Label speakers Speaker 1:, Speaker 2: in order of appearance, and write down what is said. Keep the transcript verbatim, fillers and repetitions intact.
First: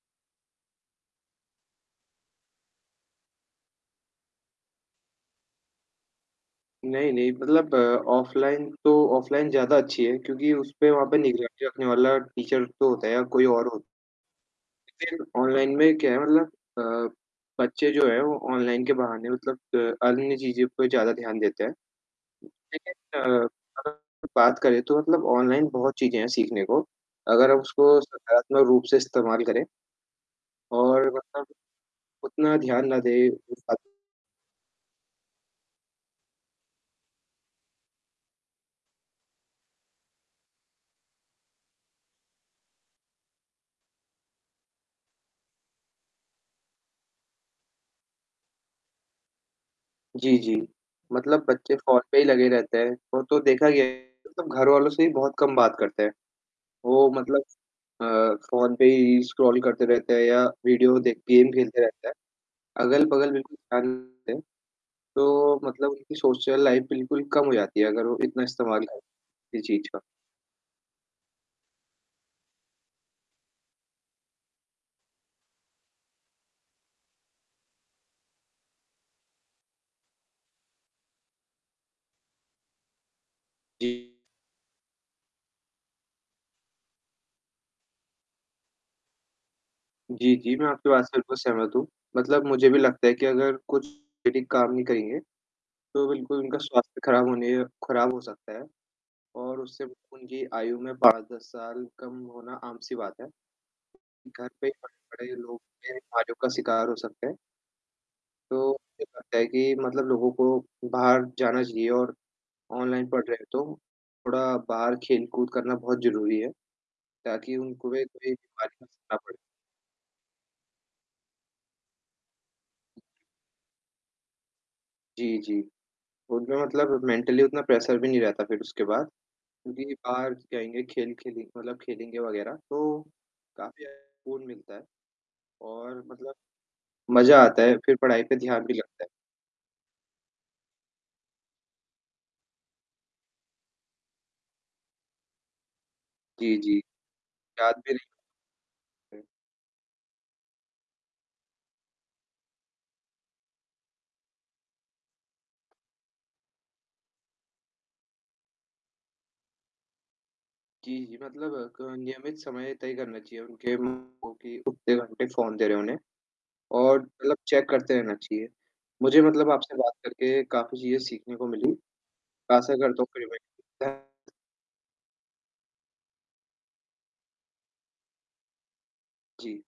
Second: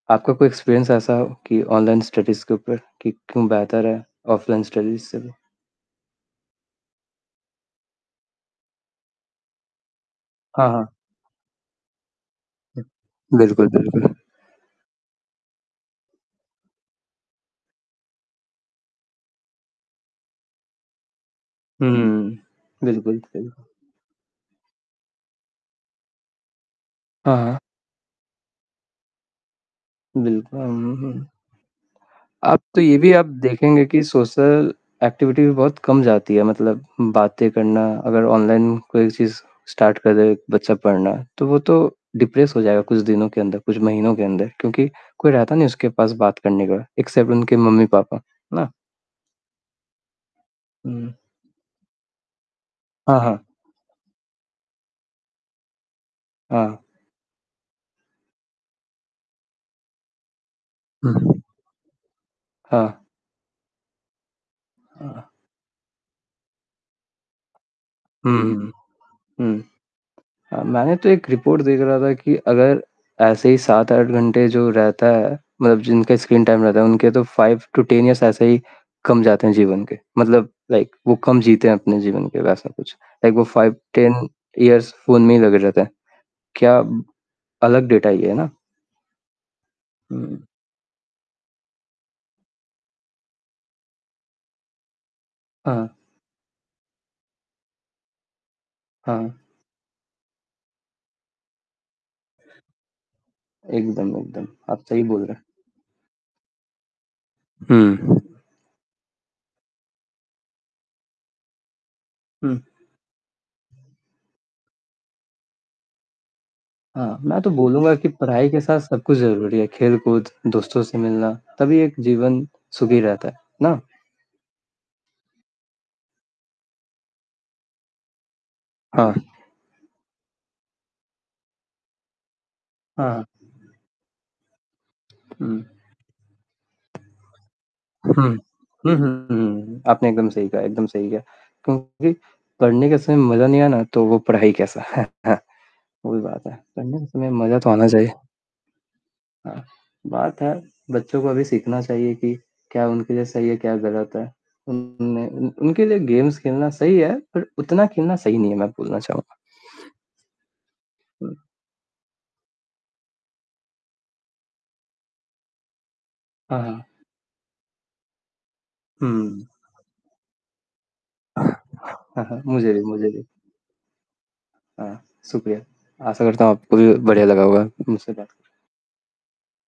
Speaker 1: आपका कोई एक्सपीरियंस ऐसा हो, कि ऑनलाइन स्टडीज़ के ऊपर, कि क्यों बेहतर है, ऑफलाइन स्टडीज़ से भी?
Speaker 2: नहीं, नहीं, मतलब ऑफलाइन तो ऑफलाइन ज़्यादा अच्छी है, क्योंकि
Speaker 1: हाँ,
Speaker 2: उसपे
Speaker 1: हाँ।
Speaker 2: वहाँ पे निगरानी रखने वाला टीचर तो होता है या कोई और
Speaker 1: बिल्कुल,
Speaker 2: होत
Speaker 1: बिल्कुल।
Speaker 2: लेकिन ऑनलाइन में क्या है मतलब अ, बच्चे जो है वो ऑनलाइन के बहाने मतलब अ, अन्य चीज़ों पे ज़्यादा ध्यान देते हैं।
Speaker 1: हुँ, बिल्कुल
Speaker 2: लेकिन
Speaker 1: सही
Speaker 2: अ,
Speaker 1: कहा।
Speaker 2: [unintelligible] बात करें तो मतलब ऑनलाइन बहुत चीज़ें हैं सीखने को,
Speaker 1: हाँ,
Speaker 2: अगर आप
Speaker 1: हाँ।
Speaker 2: उसको सकारात्मक रूप से इस्तेमाल करें
Speaker 1: बिल्कुल अम,
Speaker 2: और
Speaker 1: हुँ।
Speaker 2: मतलब उतना
Speaker 1: आप तो
Speaker 2: ध्यान
Speaker 1: ये
Speaker 2: ना
Speaker 1: भी आप
Speaker 2: दे, उसका
Speaker 1: देखेंगे कि सोशल एक्टिविटी भी बहुत कम जाती है, मतलब बातें करना, अगर ऑनलाइन कोई चीज़ स्टार्ट कर दे एक बच्चा पढ़ना, तो वो तो डिप्रेस हो जाएगा कुछ दिनों के अंदर, कुछ महीनों के अंदर। क्योंकि कोई रहता नहीं उसके पास बात करने का, एक्सेप्ट उनके मम्मी पापा, है ना?
Speaker 2: जी, जी,
Speaker 1: हुँ।
Speaker 2: मतलब बच्चे फ़ोन पे ही लगे रहते हैं,
Speaker 1: हाँ,
Speaker 2: वो तो
Speaker 1: हाँ।
Speaker 2: देखा गया है मतलब घरवालों से भी बहुत कम बात करते हैं,
Speaker 1: हाँ।
Speaker 2: वो मतलब अ, फ़ोन पे ही स्क्रॉल करते रहते हैं या विडियो
Speaker 1: उ,
Speaker 2: देख
Speaker 1: हुँ।
Speaker 2: गेम खेलते रहते हैं।
Speaker 1: हाँ।
Speaker 2: अगल-बगल बिल्कुल ध्यान नहीं देते,
Speaker 1: हाँ।
Speaker 2: तो मतलब उनकी सोशल लाइफ बिल्कुल कम हो जाती है अगर वो
Speaker 1: हुँ,
Speaker 2: इतना
Speaker 1: हुँ।
Speaker 2: इस्तेमाल करें, किसी
Speaker 1: हुँ।
Speaker 2: चीज़ का।
Speaker 1: अ, मैंने तो एक रिपोर्ट देख रहा था कि अगर ऐसे ही सात आठ घंटे जो रहता है मतलब जिनका स्क्रीन टाइम रहता है, उनके तो फाइव टू टेन एयर्स ऐसे ही कम जाते हैं जीवन के, मतलब लाइक वो कम जीते हैं अपने जीवन के वैसा कुछ। लाइक वो five
Speaker 2: G.
Speaker 1: Ten years phone में ही लगे रहते हैं, क्या अलग डाटा ये, है ना?
Speaker 2: जी,
Speaker 1: हुँ।
Speaker 2: जी, मैं आपकी बात से बिल्कुल सहमत हूँ, मतलब मुझे भी लगता है कि अगर कुछ ये ठीक काम नहीं करेंगे,
Speaker 1: हाँ, हाँ।
Speaker 2: तो बिल्कुल उनका स्वास्थ्य खराब होने खराब हो सकता है।
Speaker 1: हाँ, हाँ।
Speaker 2: और उससे ब उनकी आयु में पाँच दस साल कम होना आम-सी बात है।
Speaker 1: एकदम,
Speaker 2: घर
Speaker 1: एकदम,
Speaker 2: पे
Speaker 1: आप सही बोल
Speaker 2: पड़े-पड़े
Speaker 1: रहे हैं।
Speaker 2: लोग ये बीमारियों का शिकार हो सकते हैं।
Speaker 1: हुँ।
Speaker 2: तो, मुझे लगता है कि मतलब लोगों को बाहर जाना चाहिए और
Speaker 1: हुँ।
Speaker 2: ऑनलाइन पढ़ रहे हैं, तो थोड़ा बाहर खेल-कूद करना बहुत ज़रूरी है।
Speaker 1: हाँ, मैं तो
Speaker 2: ताकि उनको
Speaker 1: बोलूँगा
Speaker 2: भी
Speaker 1: कि
Speaker 2: कोई
Speaker 1: पढ़ाई के
Speaker 2: बीमारी
Speaker 1: साथ
Speaker 2: बस
Speaker 1: सब
Speaker 2: ना
Speaker 1: कुछ
Speaker 2: पड़े।
Speaker 1: ज़रूरी है, खेल-कूद, दोस्तों से मिलना, तभी एक जीवन सुखी रहता है। ना?
Speaker 2: जी, जी। उनमें मतलब मेंटली उतना प्रेशर भी नहीं रहता फिर उसके बाद।
Speaker 1: हाँ।
Speaker 2: क्योंकि बाहर जाएँगे, खेल खेलें मतलब खेलेंगे वगैरह तो
Speaker 1: हाँ, हाँ।
Speaker 2: काफ़ी ज़्यादा सुकून मिलता है
Speaker 1: हुँ।
Speaker 2: और मतलब मज़ा आता है, फिर
Speaker 1: हुँ।
Speaker 2: पढ़ाई पे ध्यान भी
Speaker 1: हुँ, हुँ,
Speaker 2: लगता है।
Speaker 1: हुँ। आपने एकदम सही कहा एकदम सही कहा। क्योंकि पढ़ने के समय मज़ा नहीं आना, तो वो पढ़ाई कैसा? है ना? वो ही भी बात है,
Speaker 2: जी, जी।
Speaker 1: पढ़ने के समय मज़ा तो
Speaker 2: याद
Speaker 1: आना
Speaker 2: भी नहीं।
Speaker 1: चाहिए।
Speaker 2: हुँ।
Speaker 1: हाँ, बात है, बच्चों को अभी सीखना चाहिए कि क्या उनके लिए सही है, क्या गलत है। उन्हें उन उनके लिए गेम्स खेलना सही है, पर उतना खेलना सही नहीं है मैं बोलना चाहूँगा।
Speaker 2: जी, जी,
Speaker 1: हुँ।
Speaker 2: मतलब क नियमित समय तय करना चाहिए उनके उम, उ कि उतने घंटे फ़ोन दे रहे उन्हें,
Speaker 1: हाँ, हाँ।
Speaker 2: और मतलब चेक करते रहना चाहिए। मुझे
Speaker 1: हुँ।
Speaker 2: मतलब आपसे बात करके काफ़ी चीज़ें सीखने को
Speaker 1: हाँ,
Speaker 2: मिली,
Speaker 1: हाँ, मुझे
Speaker 2: आशा
Speaker 1: भी
Speaker 2: करता
Speaker 1: मुझे
Speaker 2: हूँ
Speaker 1: भी।
Speaker 2: फिर [unintelligible]
Speaker 1: हाँ, शुक्रिया। आशा करता हूँ आपको भी बढ़िया लगा होगा मुझसे बात करके।
Speaker 2: जी।